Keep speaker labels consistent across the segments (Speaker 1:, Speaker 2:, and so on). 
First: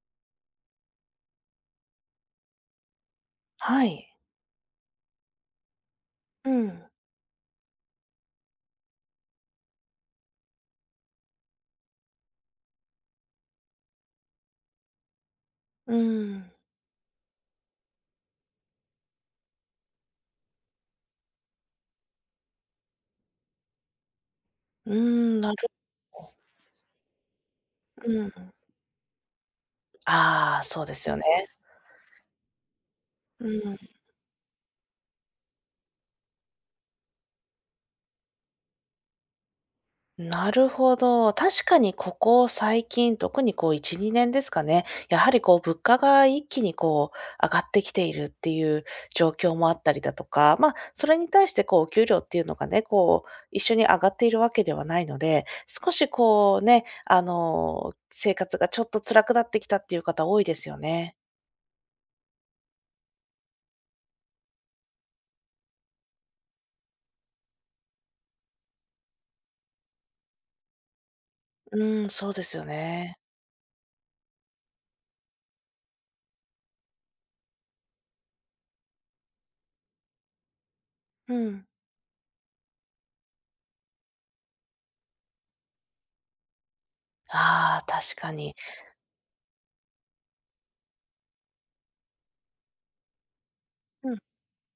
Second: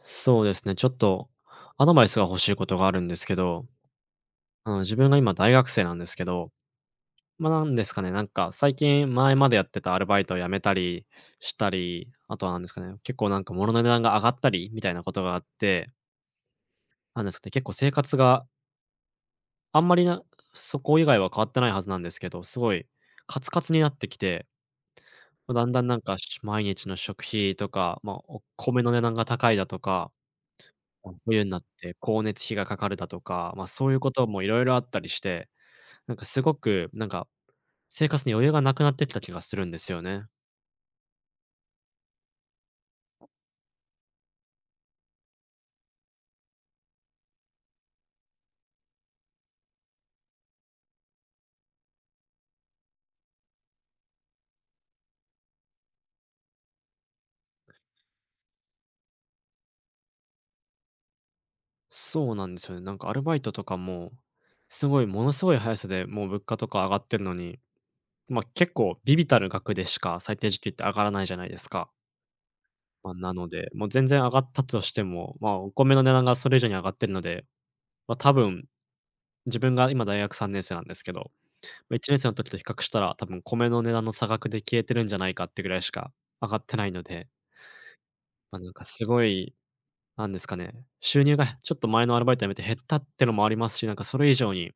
Speaker 1: そうですね、ちょっとアドバイスが欲しいことがあるんですけど、
Speaker 2: はい。
Speaker 1: 自分が今大学生なんですけど、
Speaker 2: うん、
Speaker 1: なんか最近前までやってたアルバイトを辞めたりしたり、あとはなんですかね、結構なんか物の値段が上がったりみたいなことがあって、
Speaker 2: うん、
Speaker 1: なんですかね、結構生活があんまりなそこ以外は変わってないはずなんですけど、すごいカツカツになってきて、
Speaker 2: うん、なる
Speaker 1: だんだんなんか、毎日の食費とか、
Speaker 2: う
Speaker 1: ま、
Speaker 2: ん。
Speaker 1: お米の値段が高いだとか、
Speaker 2: ああ、そうです
Speaker 1: あ、
Speaker 2: よね。
Speaker 1: 冬になって光熱費がかかるだと
Speaker 2: う
Speaker 1: か、まあ、
Speaker 2: ん、
Speaker 1: そういうこともいろいろあったりして、なんかすごく、なんか、生活に余裕がなくなってきた気がするんですよね。
Speaker 2: なるほど。確かにここ最近、特にこう1、2年ですかね、やはりこう物価が一気にこう上がってきているっていう状況もあったりだとか、ま、それに対してこうお給料っていうのがね、こう一緒に上がっているわけではないので、少しこうね、あの、生活がちょっと辛くなってきたっていう方多いですよね。
Speaker 1: そうなんですよね。なんかアルバイトとかも、すごいものすごい速さでもう物価とか上がってるのに、ま、結構ビビたる額でしか最低時給って上がらないじゃないですか。
Speaker 2: うん、そうですよ
Speaker 1: まあ、
Speaker 2: ね。
Speaker 1: なので、もう全然上がったとしても、ま、お米の値段がそれ以上に上がってるので、ま、多分自分が今大学3年生なんですけど、
Speaker 2: うん。
Speaker 1: ま、1年生の時と比較したら、多分米の値段の差額で消えてるんじゃないかってぐらいしか上がってないので、
Speaker 2: ああ、確かに。
Speaker 1: まあ、なんかすごい、なんですかね、収入がちょっと前のアルバイト辞めて減ったってのもありますし、なんか
Speaker 2: う
Speaker 1: そ
Speaker 2: ん、
Speaker 1: れ以上に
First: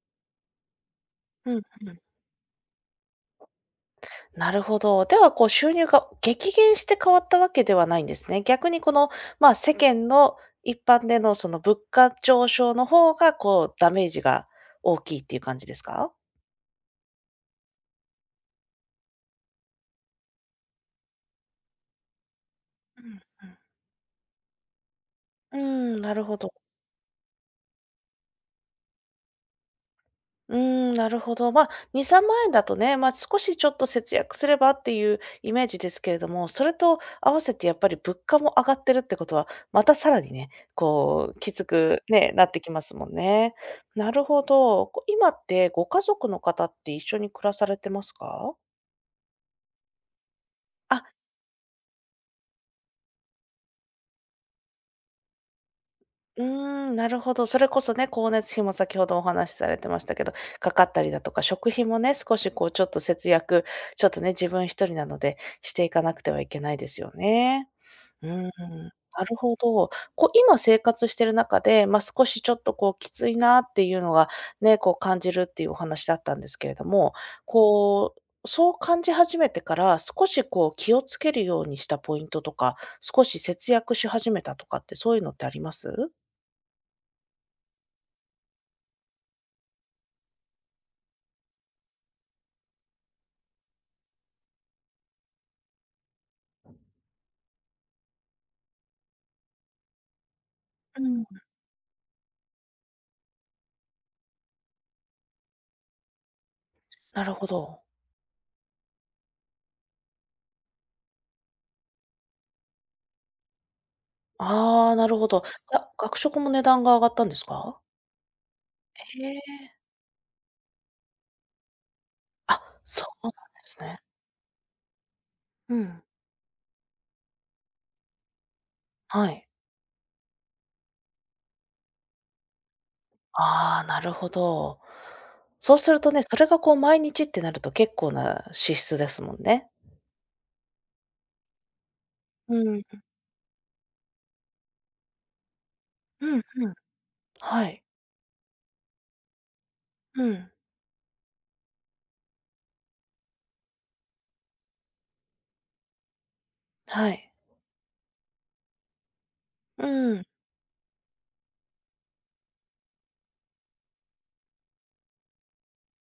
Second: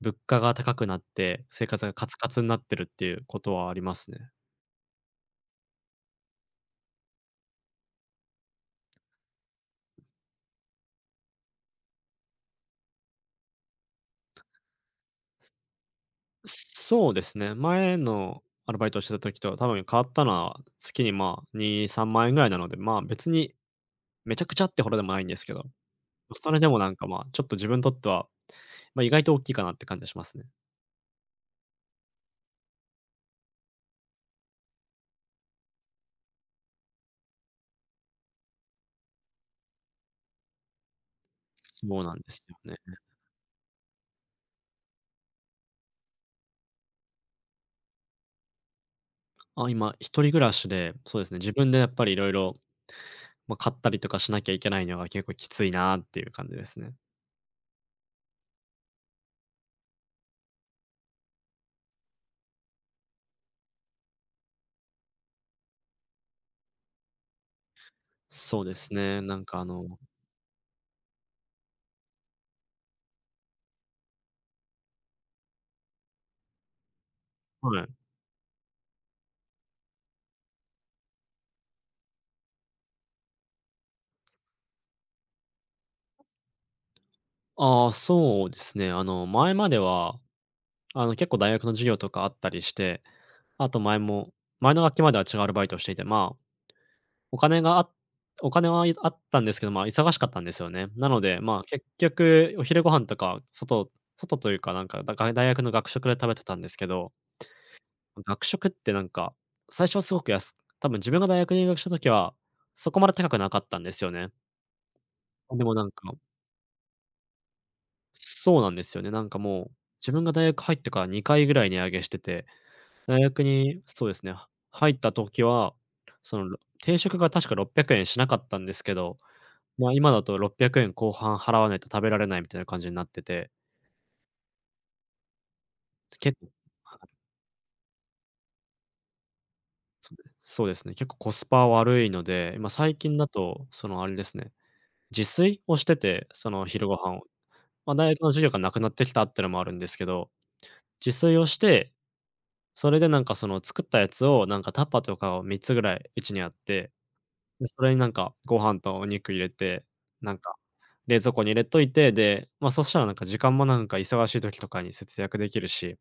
Speaker 1: 物価が高くなって、
Speaker 2: うん、
Speaker 1: 生活
Speaker 2: う
Speaker 1: が
Speaker 2: ん。
Speaker 1: カツカツになってるっていうことはありますね。
Speaker 2: なるほど。では、こう、収入が激減して変わったわけではないんですね。逆にこの、まあ、世間の一般でのその物価上昇の方が、こう、ダメージが大きいっていう感じですか？
Speaker 1: そうですね、前のアルバイトをしてた時と多分変わったのは、月にまあ、2、3万円ぐらいなので、まあ、
Speaker 2: うん、
Speaker 1: 別にめちゃくちゃってほどでもないんですけ
Speaker 2: う
Speaker 1: ど、
Speaker 2: ん。うーん、なるほ
Speaker 1: そ
Speaker 2: ど。
Speaker 1: れでもなんかまあ、ちょっと自分にとっては、ま、意外と大きいかなって感じがしますね。
Speaker 2: うーん、なるほど。ま、あ、2、3万円だとね、ま、少しちょっと節約すればっていうイメージですけれども、それと合わせてやっぱり物価も上がってるってことは、またさらにね、こう、きつ
Speaker 1: そう
Speaker 2: く
Speaker 1: なんで
Speaker 2: ね、な
Speaker 1: す
Speaker 2: っ
Speaker 1: よ
Speaker 2: てき
Speaker 1: ね。
Speaker 2: ますもんね。なるほど。今ってご家族の方って一緒に暮らされてますか？
Speaker 1: あ、今一人暮らしで、
Speaker 2: あ、
Speaker 1: そうですね、自分でやっぱりいろいろまあ、買ったりとかしなきゃいけないのが結構きついなっていう
Speaker 2: うー
Speaker 1: 感じですね。
Speaker 2: ん、なるほど。それこそね、光熱費も先ほどお話しされてましたけど、かかったりだとか、食費もね、少しこうちょっと節約、ちょっとね、自分一人なのでしていかなくてはいけないですよね。うーん、な
Speaker 1: そうですね、
Speaker 2: る
Speaker 1: なん
Speaker 2: ほ
Speaker 1: か
Speaker 2: ど。こう今生活してる中で、まあ、少しちょっとこうきついなっていうのがね、こう感じるっていうお話だったんですけれども、
Speaker 1: はい。
Speaker 2: こう、そう感じ始めてから、少しこう気をつけるようにしたポイントとか、少し節約し始めたとかってそういうのってあります？
Speaker 1: ああ、そうですね、前までは、結構大学の授業とかあったりして、あと前も前の学期までは違うアルバイトをしていて、まあ、お金があお金はあったんですけど、まあ、忙しかったんですよね。
Speaker 2: う
Speaker 1: なの
Speaker 2: ん、
Speaker 1: で、まあ、結局お昼ご飯とか、外というか、なんか、大学の学食で食べてたんですけど、
Speaker 2: なるほど。
Speaker 1: 学食ってなんか、最初はすごく安多分自分が大学入学した時は、そこまで高くなかったんですよね。
Speaker 2: ああ、なるほど。
Speaker 1: でもな
Speaker 2: が
Speaker 1: んか
Speaker 2: 学食も値段が上がったんですか？
Speaker 1: そうなんですよね。なん
Speaker 2: へ
Speaker 1: か
Speaker 2: え。
Speaker 1: もう、自分が大学入ってから2回ぐらい値上げしてて、
Speaker 2: あ、そ
Speaker 1: 大
Speaker 2: うなん
Speaker 1: 学
Speaker 2: です
Speaker 1: に
Speaker 2: ね。
Speaker 1: そうですね、入った時は、
Speaker 2: うん、
Speaker 1: その、ろ定食が確か600円しなかったんですけど、
Speaker 2: はい。
Speaker 1: まあ、今だと600円後半払わないと食べられないみたいな感じになってて、
Speaker 2: ああ、なるほど。そうするとね、そ
Speaker 1: 結
Speaker 2: れ
Speaker 1: 構
Speaker 2: がこう
Speaker 1: は
Speaker 2: 毎
Speaker 1: い、
Speaker 2: 日ってなると結構な支出ですもんね。
Speaker 1: そうですね、結構コスパ悪いので、
Speaker 2: う
Speaker 1: 今
Speaker 2: ん。
Speaker 1: 最近だと、その、あれですね、自炊をしてて、
Speaker 2: うん
Speaker 1: その
Speaker 2: うん。
Speaker 1: 昼ご飯を。
Speaker 2: はい。
Speaker 1: まあ、大学の授業がなくなってきたってのもあるんですけ
Speaker 2: う
Speaker 1: ど、
Speaker 2: ん。
Speaker 1: 自炊をして、それでなんかその作ったやつをなんかタッパーとかを3つぐらいうちにあって、
Speaker 2: はい。
Speaker 1: で、それになんかご飯とお肉入れて、
Speaker 2: うん。
Speaker 1: なんか冷蔵庫に入れといて、で、まあ、そしたらなんか時間もなんか忙しい時とかに節約できるし、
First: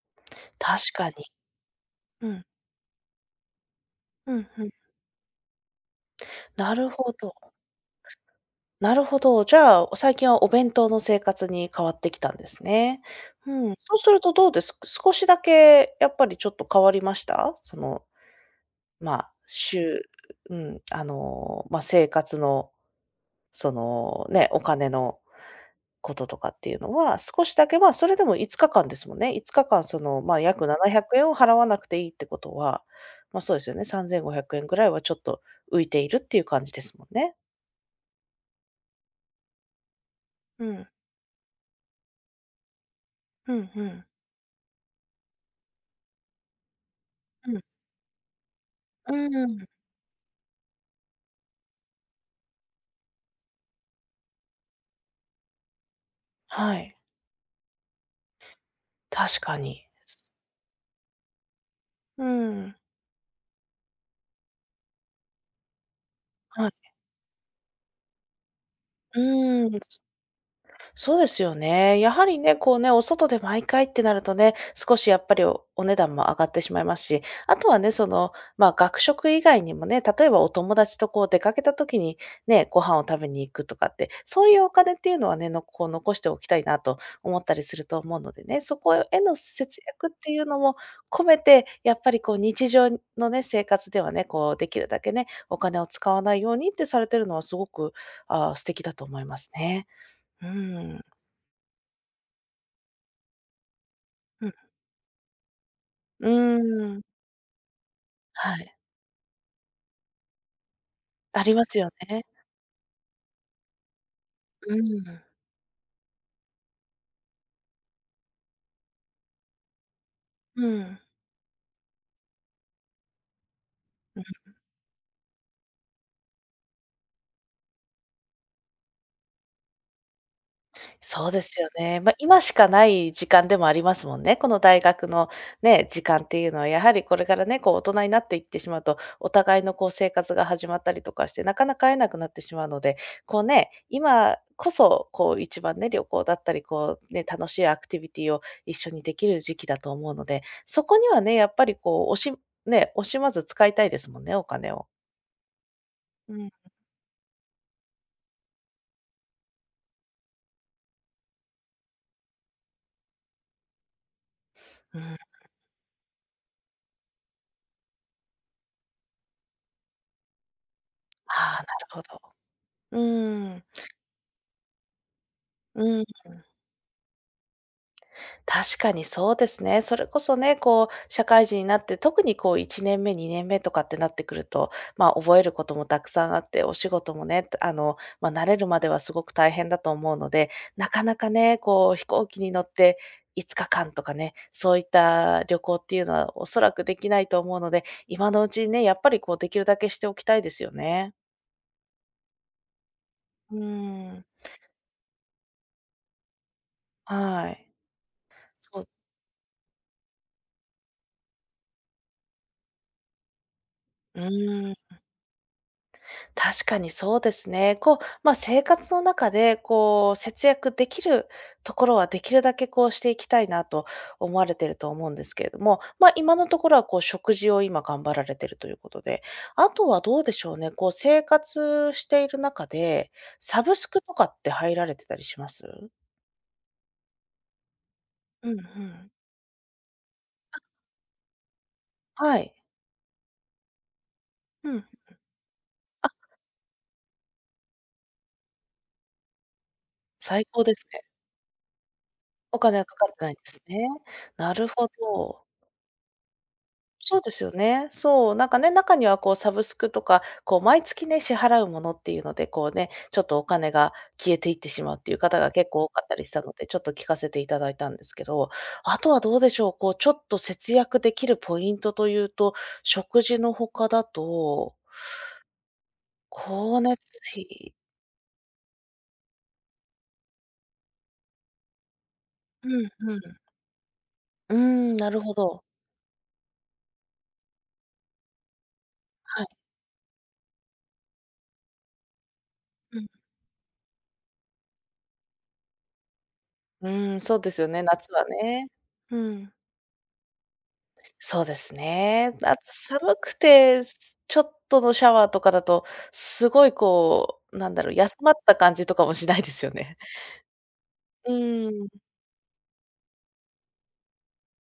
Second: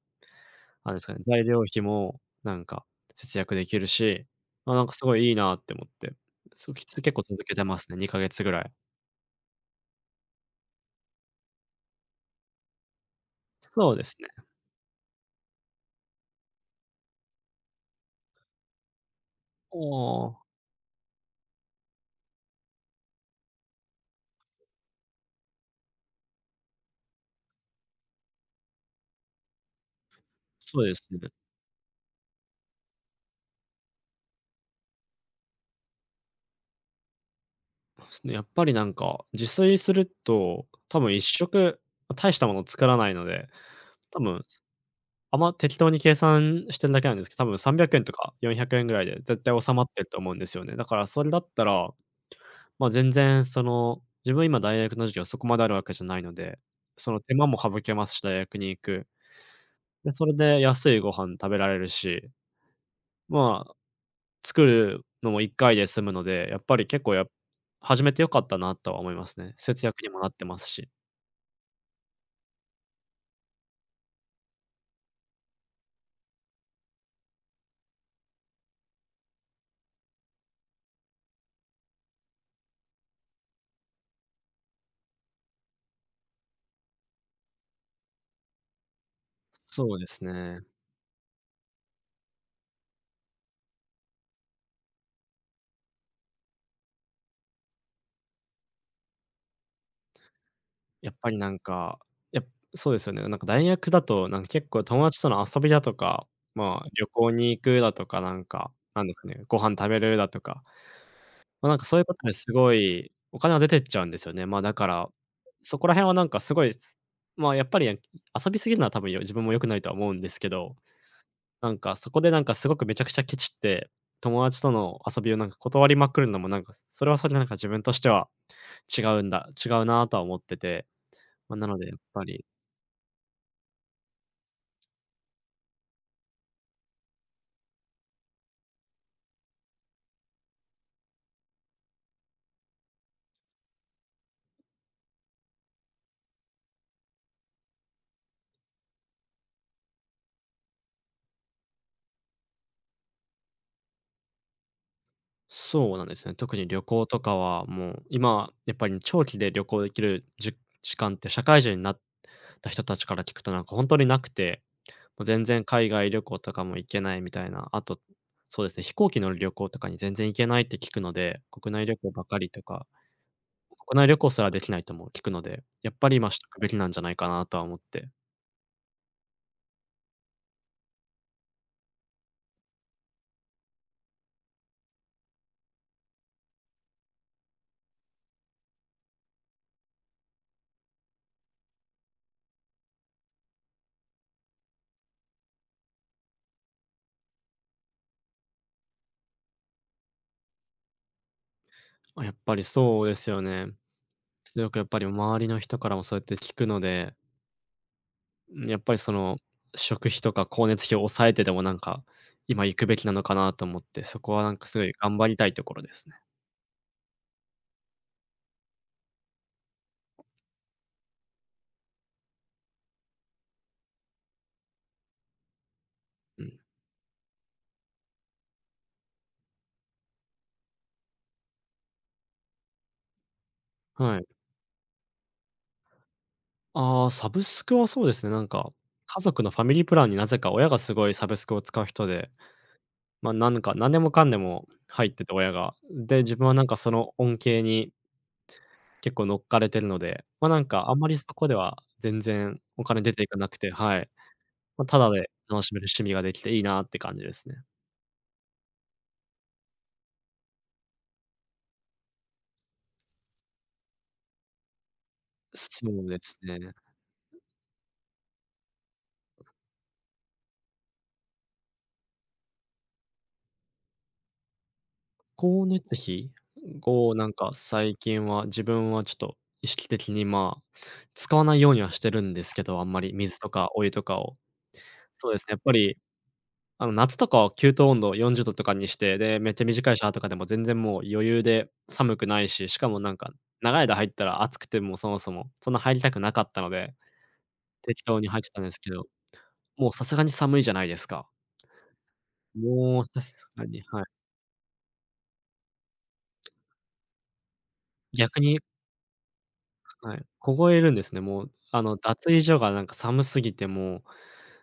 Speaker 2: 確
Speaker 1: あれです
Speaker 2: か
Speaker 1: か
Speaker 2: に。
Speaker 1: ね、材料費も
Speaker 2: うん。
Speaker 1: なんか節約できるし、
Speaker 2: うんうん。
Speaker 1: まあ、なんかすごいいいなって思って、そう、
Speaker 2: なる
Speaker 1: 結
Speaker 2: ほ
Speaker 1: 構
Speaker 2: ど。
Speaker 1: 続けてますね、2ヶ月ぐらい。
Speaker 2: なるほど。じゃあ、最近はお弁当の生活に変わってきたんですね。うん。
Speaker 1: そ
Speaker 2: そ
Speaker 1: う
Speaker 2: う
Speaker 1: で
Speaker 2: す
Speaker 1: す
Speaker 2: る
Speaker 1: ね。
Speaker 2: とどうです少しだけやっぱりちょっと変わりましたその、まあ、週
Speaker 1: お。
Speaker 2: うん、あの、まあ、生活の、そのね、お金のこととかっていうのは、少しだけ、まあ、それでも5日間ですもんね。5日間、その、まあ、約
Speaker 1: そうです
Speaker 2: 700
Speaker 1: ね。
Speaker 2: 円を払わなくていいってことは、まあ、そうですよね。3500円ぐらいはちょっと浮いているっていう感じですもんね。
Speaker 1: すね、やっぱりなんか、自炊する
Speaker 2: う
Speaker 1: と、
Speaker 2: ん。
Speaker 1: 多分一食、ま、大したもの作らないので、
Speaker 2: うん、うん。
Speaker 1: 多分、適当に計算してるだけなんですけど、多
Speaker 2: う
Speaker 1: 分
Speaker 2: ん。
Speaker 1: 300円とか400円ぐらい
Speaker 2: う
Speaker 1: で絶対
Speaker 2: ん。
Speaker 1: 収まってると思うんですよね。だからそれだったら、ま、全然その、自分今大学の授業そこまであるわけじゃないので、
Speaker 2: はい、
Speaker 1: その手間も省けますし、大学に行く。
Speaker 2: 確かに。
Speaker 1: で、それで安いご飯食べられる
Speaker 2: う
Speaker 1: し、
Speaker 2: ん、
Speaker 1: まあ作るのも1回で済むので、やっ
Speaker 2: は
Speaker 1: ぱり
Speaker 2: い。
Speaker 1: 結構始めて良かったなとは思いますね。
Speaker 2: うん。
Speaker 1: 節約にもなってますし。
Speaker 2: そうですよね。やはりね、こうね、お外で毎回ってなるとね、少しやっぱりお値段も上がってしまいますし、あとはね、その、まあ、学食以外にもね、例えばお友達とこう出かけた時にね、ご飯を食べに行くとかって、そういうお金っていうのはね、こう残しておきたいなと思ったりすると思うのでね、そこへの節
Speaker 1: そうで
Speaker 2: 約っ
Speaker 1: す
Speaker 2: ていうの
Speaker 1: ね。
Speaker 2: も込めて、やっぱりこう日常のね、生活ではね、こうできるだけね、お金を使わないようにってされてるのはすごく、あー素敵だと思いますね。うー
Speaker 1: や
Speaker 2: ん。
Speaker 1: っぱりなんか、やっそうですよね。なんか大学だと、なんか結構 友達との遊びだとか、
Speaker 2: う
Speaker 1: まあ、
Speaker 2: ん、うーん。
Speaker 1: 旅行に行くだとか、なん
Speaker 2: は
Speaker 1: か、
Speaker 2: い、
Speaker 1: なんですかね、ご飯食べるだとか、
Speaker 2: ありま
Speaker 1: ま、なん
Speaker 2: す
Speaker 1: か
Speaker 2: よ
Speaker 1: そういうこ
Speaker 2: ね。
Speaker 1: とですごいお金は出てっちゃうんですよね。ま、だ
Speaker 2: う
Speaker 1: から、
Speaker 2: ん。
Speaker 1: そこら辺はなんかすごい、まあ、やっぱり、遊びすぎるのは多分自分も良くないとは思うんですけ
Speaker 2: う
Speaker 1: ど、
Speaker 2: ん。
Speaker 1: なんか、そこでなんかすごくめちゃくちゃケチって、友達との遊びをなんか断りまくるのもなんか、それはそれでなんか自分としては違うなとは思ってて、
Speaker 2: そうで
Speaker 1: ま、
Speaker 2: す
Speaker 1: な
Speaker 2: よ
Speaker 1: のでやっ
Speaker 2: ね。ま、
Speaker 1: ぱ
Speaker 2: 今
Speaker 1: り
Speaker 2: しかない時間でもありますもんね。この大学のね、時間っていうのはやはりこれからね、こう大人になっていってしまうと、お互いのこう生活が始まったりとかして、なかなか会えなくなってしまうので、こうね、今こそこう一番ね、旅行だったり、こうね、楽しいアクティビティを一緒にできる時期だと思うので、そこにはね、やっぱりこう惜しまず使いたいですもんね、お金を。
Speaker 1: そうなんですね。
Speaker 2: うん。
Speaker 1: 特に旅行とかはもう、今やっぱり長期で旅行できる時間って社会人になった人たちから聞くとなんかほんとになくて、
Speaker 2: うん。
Speaker 1: もう全然海外旅行とかも行けないみたいな、あと、そうですね、飛行機乗る旅行とかに全然行けないって聞くので、
Speaker 2: ああ、
Speaker 1: 国
Speaker 2: な
Speaker 1: 内
Speaker 2: る
Speaker 1: 旅
Speaker 2: ほ
Speaker 1: 行
Speaker 2: ど。
Speaker 1: ばかりとか
Speaker 2: うーん。
Speaker 1: 国内旅行すらできないとも聞くので、やっ
Speaker 2: うん、
Speaker 1: ぱり今しとくべきなんじゃないかなとは思って。
Speaker 2: 確かにそうですね。それこそね、こう、社会人になって、特にこう1年目、2年目とかってなってくると、まあ、覚えることもたくさんあって、お仕事もね、あの、まあ、慣れるまではすごく大変だと思うので、なかなかね、こう飛行機に乗って5日間とかね、そういった旅行っていうのはおそらくできないと思うので、今のうちにね、やっぱりこうできるだけしておきたいですよね。
Speaker 1: あ、やっぱりそうですよ
Speaker 2: う
Speaker 1: ね。
Speaker 2: ーん。
Speaker 1: すごくやっぱり周りの人からもそうやって聞くので、
Speaker 2: はい。
Speaker 1: ん、やっ
Speaker 2: そう
Speaker 1: ぱりその、食費とか光熱費を抑えてでもなんか、今行くべきなのかなと思って、そ
Speaker 2: う
Speaker 1: こはなんか
Speaker 2: ー
Speaker 1: すごい
Speaker 2: ん。
Speaker 1: 頑張りたいところですね。
Speaker 2: 確かにそうですね。こう、ま、あ生活の中で、こう、節約できるところはできるだけ、こう、していきたいなと思われてると思うんですけれども、ま、あ今
Speaker 1: う
Speaker 2: の
Speaker 1: ん。
Speaker 2: ところは、こう、食事を今頑張られてるということで、あとはどうでしょうね、こう、生活している中で、サブスクと
Speaker 1: は
Speaker 2: か
Speaker 1: い。
Speaker 2: って入られてたりします？
Speaker 1: ああ、サブスクはそうですね、なん
Speaker 2: うんう
Speaker 1: か、
Speaker 2: ん。
Speaker 1: 家族のファミリープランになぜか親がすごいサブスクを使う人で、
Speaker 2: はい。
Speaker 1: まあ、なんか何でもかんでも
Speaker 2: うん。
Speaker 1: 入ってて、親が。
Speaker 2: あ、
Speaker 1: で、自分はなんかその恩恵に結構乗っかれてるので、ま
Speaker 2: 最
Speaker 1: あ、なん
Speaker 2: 高です
Speaker 1: かあん
Speaker 2: ね。
Speaker 1: まりそこでは全
Speaker 2: お
Speaker 1: 然
Speaker 2: 金
Speaker 1: お
Speaker 2: はか
Speaker 1: 金
Speaker 2: かっ
Speaker 1: 出
Speaker 2: て
Speaker 1: てい
Speaker 2: ない
Speaker 1: か
Speaker 2: んで
Speaker 1: なく
Speaker 2: す
Speaker 1: て、
Speaker 2: ね。
Speaker 1: はい。
Speaker 2: なる
Speaker 1: まあ、
Speaker 2: ほ
Speaker 1: ただで
Speaker 2: ど。
Speaker 1: 楽しめる趣味ができていいなって感
Speaker 2: そう
Speaker 1: じ
Speaker 2: で
Speaker 1: で
Speaker 2: す
Speaker 1: す
Speaker 2: よ
Speaker 1: ね。
Speaker 2: ね。そう、なんかね、中にはこうサブスクとか、こう毎月ね、支払うものっていうので、こうね、ちょっとお金が消えていってしまうっていう方が結構多
Speaker 1: そ
Speaker 2: かっ
Speaker 1: う
Speaker 2: た
Speaker 1: で
Speaker 2: りし
Speaker 1: す
Speaker 2: たので、
Speaker 1: ね。
Speaker 2: ちょっと聞かせていただいたんですけど、あとはどうでしょう、こうちょっと節約できるポイントというと、食事の他だと、
Speaker 1: 光熱費
Speaker 2: 光熱
Speaker 1: をなんか
Speaker 2: 費
Speaker 1: 最近は自分はちょっと意識的に、まあ、使わないようにはしてるんですけ
Speaker 2: う
Speaker 1: ど、あ
Speaker 2: ん
Speaker 1: んまり
Speaker 2: う
Speaker 1: 水
Speaker 2: ん。
Speaker 1: とかお湯とかを。
Speaker 2: うーん、なる
Speaker 1: そう
Speaker 2: ほ
Speaker 1: ですね、やっ
Speaker 2: ど。
Speaker 1: ぱり夏とかは給湯温度40度とかにして、で、
Speaker 2: はい。
Speaker 1: めっちゃ短いシャワーとかでも全然もう余裕で寒くないし、しか
Speaker 2: う
Speaker 1: も
Speaker 2: ん。
Speaker 1: なんか、長い間入ったら暑くてもそもそも、そんな入りたくなかったの
Speaker 2: う
Speaker 1: で、
Speaker 2: ーん、そうですよね、
Speaker 1: 適
Speaker 2: 夏
Speaker 1: 当
Speaker 2: は
Speaker 1: に入ってたん
Speaker 2: ね。
Speaker 1: ですけど、
Speaker 2: うん。
Speaker 1: もうさすがに寒いじゃないですか。
Speaker 2: そうですね。あと
Speaker 1: もう
Speaker 2: 寒
Speaker 1: さ
Speaker 2: く
Speaker 1: すがに、
Speaker 2: て、
Speaker 1: はい。
Speaker 2: ちょっとのシャワーとかだと、すごいこう、なんだろう、休まっ
Speaker 1: 逆
Speaker 2: た
Speaker 1: に、
Speaker 2: 感じとかもしないですよね。
Speaker 1: はい、凍えるんですね。
Speaker 2: う
Speaker 1: もう、あ
Speaker 2: ー
Speaker 1: の、
Speaker 2: ん。
Speaker 1: 脱衣所がなんか寒すぎてもう、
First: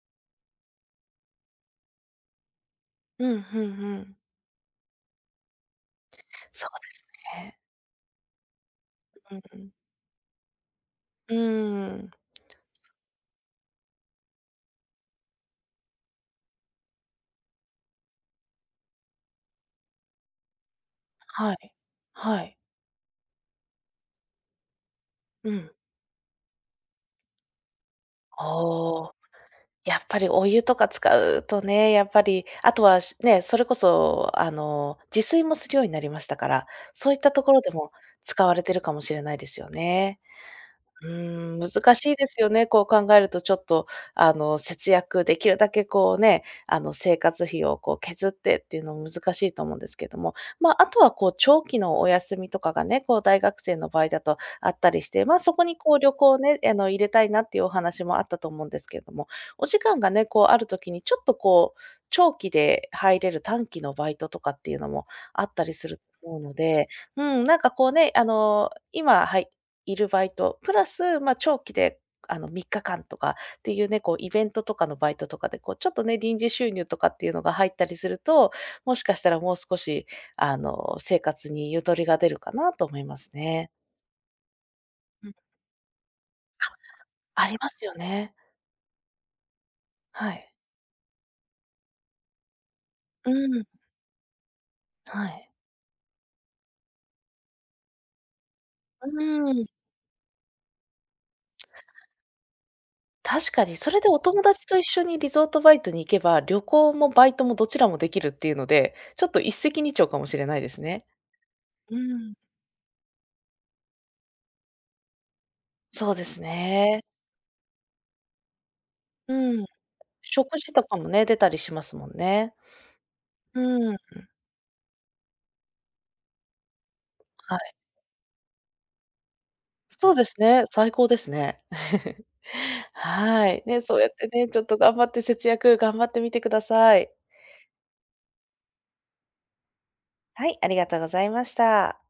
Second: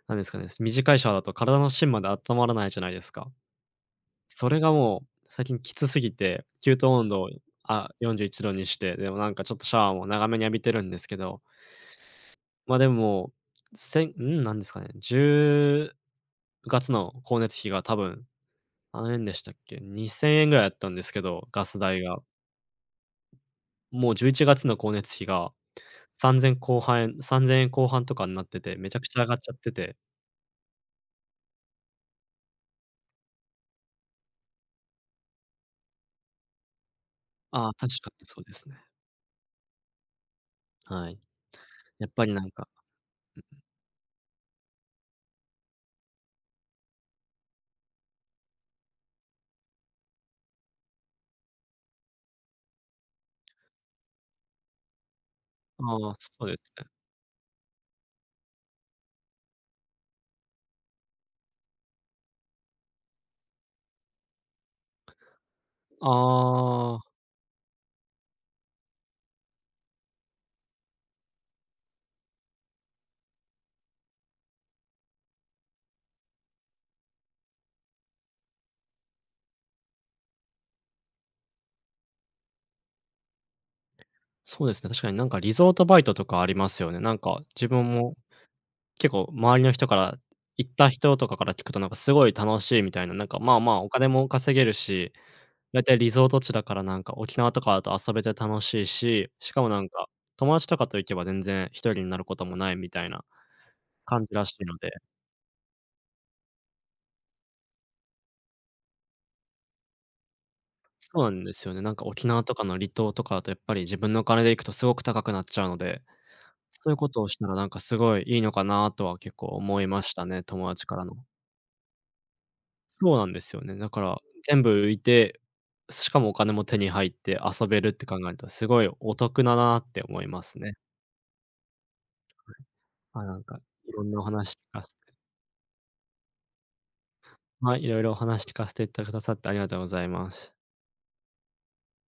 Speaker 1: なんですかね、短いシャワーだと体の芯まで温まらないじゃないですか。
Speaker 2: うん、ふんふん。
Speaker 1: それがもう最近きつすぎて、
Speaker 2: そう
Speaker 1: 給湯
Speaker 2: で
Speaker 1: 温
Speaker 2: す
Speaker 1: 度を、
Speaker 2: ね。
Speaker 1: あ、41度にして、でもなん
Speaker 2: う
Speaker 1: かちょっと
Speaker 2: ん、
Speaker 1: シャワーも長めに浴びてるんですけ
Speaker 2: う
Speaker 1: ど、
Speaker 2: ーん。
Speaker 1: ま、あでも、せんうん、なんですかね、10月の光熱費が多分、何円でしたっけ、2000円ぐらいだったんですけど、
Speaker 2: は
Speaker 1: ガ
Speaker 2: い。
Speaker 1: ス代が。
Speaker 2: はい。
Speaker 1: もう11月の光熱費が
Speaker 2: うん。
Speaker 1: 3000後半3 0 0円後半とかになってて、めちゃ
Speaker 2: お
Speaker 1: く
Speaker 2: お、
Speaker 1: ちゃ上がっちゃってて。
Speaker 2: やっぱりお湯とか使うとね、やっぱり、あとは、しね、それこそ、あの、自炊もするようになりましたから、そういったところ
Speaker 1: ああ、
Speaker 2: で
Speaker 1: 確
Speaker 2: も
Speaker 1: かにそう
Speaker 2: 使
Speaker 1: で
Speaker 2: われ
Speaker 1: す
Speaker 2: て
Speaker 1: ね。
Speaker 2: るかもしれないですよね。う
Speaker 1: はい。
Speaker 2: ーん、難
Speaker 1: やっ
Speaker 2: しい
Speaker 1: ぱ
Speaker 2: で
Speaker 1: りな
Speaker 2: すよ
Speaker 1: んか、
Speaker 2: ね、こう考えるとちょっと、あの、節約できるだけこうね、あの、生活費をこう削ってっていうのも難しいと思うんですけども、まあ、あとはこう長期のお休みとかがね、こう大学生の場合だとあったりして、まあ、そこにこう
Speaker 1: あ
Speaker 2: 旅
Speaker 1: あ、
Speaker 2: 行を
Speaker 1: そうで
Speaker 2: ね、
Speaker 1: す
Speaker 2: あ
Speaker 1: ね。
Speaker 2: の、入れたいなっていうお話もあったと思うんですけれども、お時間がね、こうあるときにちょっとこう、長期で入れる短期のバイトとかっていうのもあったりすると思うので、
Speaker 1: ああ。
Speaker 2: うん、なんかこうね、あの、今いるバイト、プラス、まあ、長期で、あの、3日間とかっていうね、こうイベントとかのバイトとかで、こうちょっとね、臨時収入とかっていうのが入ったりすると、もしかしたらもう少し、あの、生活にゆとりが出るかなと思いますね。
Speaker 1: そうですね、確かにな
Speaker 2: う
Speaker 1: ん
Speaker 2: ん。
Speaker 1: かリゾートバイトとかありますよね。なんか
Speaker 2: あり
Speaker 1: 自
Speaker 2: ま
Speaker 1: 分
Speaker 2: すよ
Speaker 1: も
Speaker 2: ね。
Speaker 1: 結構周りの人から、
Speaker 2: はい。
Speaker 1: 行った人とかから聞くとなんかすごい楽しいみたいな、なん
Speaker 2: う
Speaker 1: かまあ
Speaker 2: ん、
Speaker 1: まあお金も稼げるし、
Speaker 2: はい。
Speaker 1: だいたいリゾート地だからなんか沖縄とかだと遊べて楽しい
Speaker 2: う
Speaker 1: し、し
Speaker 2: ー
Speaker 1: か
Speaker 2: ん、
Speaker 1: もなんか友達とかと行けば全然一人になることもないみたいな
Speaker 2: 確かに。それでお
Speaker 1: 感じ
Speaker 2: 友
Speaker 1: らしい
Speaker 2: 達
Speaker 1: の
Speaker 2: と一
Speaker 1: で、
Speaker 2: 緒にリゾートバイトに行けば、旅行もバイトもどちらもできるっていうので、ちょっと一石二鳥かもしれないですね。
Speaker 1: そうなんですよね。なん
Speaker 2: う
Speaker 1: か沖
Speaker 2: ん、
Speaker 1: 縄とかの離島とかだとやっぱり自分のお金で行くとすごく高くなっちゃうので、
Speaker 2: そうです
Speaker 1: そういう
Speaker 2: ね。
Speaker 1: ことをしたらなんかすごいいいのかなとは
Speaker 2: う
Speaker 1: 結構
Speaker 2: ん。
Speaker 1: 思いましたね、
Speaker 2: 食
Speaker 1: 友
Speaker 2: 事と
Speaker 1: 達か
Speaker 2: か
Speaker 1: ら
Speaker 2: も
Speaker 1: の、
Speaker 2: ね、出たりしますもんね。
Speaker 1: そうなんですよ
Speaker 2: う
Speaker 1: ね。だ
Speaker 2: ん、は
Speaker 1: から、全部浮いて、しかもお金も手に入って遊
Speaker 2: い。
Speaker 1: べるって考えると、すごいお得だなって
Speaker 2: そう
Speaker 1: 思
Speaker 2: で
Speaker 1: い
Speaker 2: す
Speaker 1: ます
Speaker 2: ね、
Speaker 1: ね。
Speaker 2: 最高ですね。
Speaker 1: あ、なん
Speaker 2: は
Speaker 1: か、
Speaker 2: い。ね、
Speaker 1: い
Speaker 2: そう
Speaker 1: ろ
Speaker 2: や
Speaker 1: ん
Speaker 2: っ
Speaker 1: なお
Speaker 2: てね、
Speaker 1: 話聞
Speaker 2: ちょっと
Speaker 1: かせ
Speaker 2: 頑張っ
Speaker 1: て
Speaker 2: て節約頑張ってみてください。
Speaker 1: はい、いろいろお話聞かせていただくださってありがとうございま
Speaker 2: は
Speaker 1: す。
Speaker 2: い、ありがとうございました。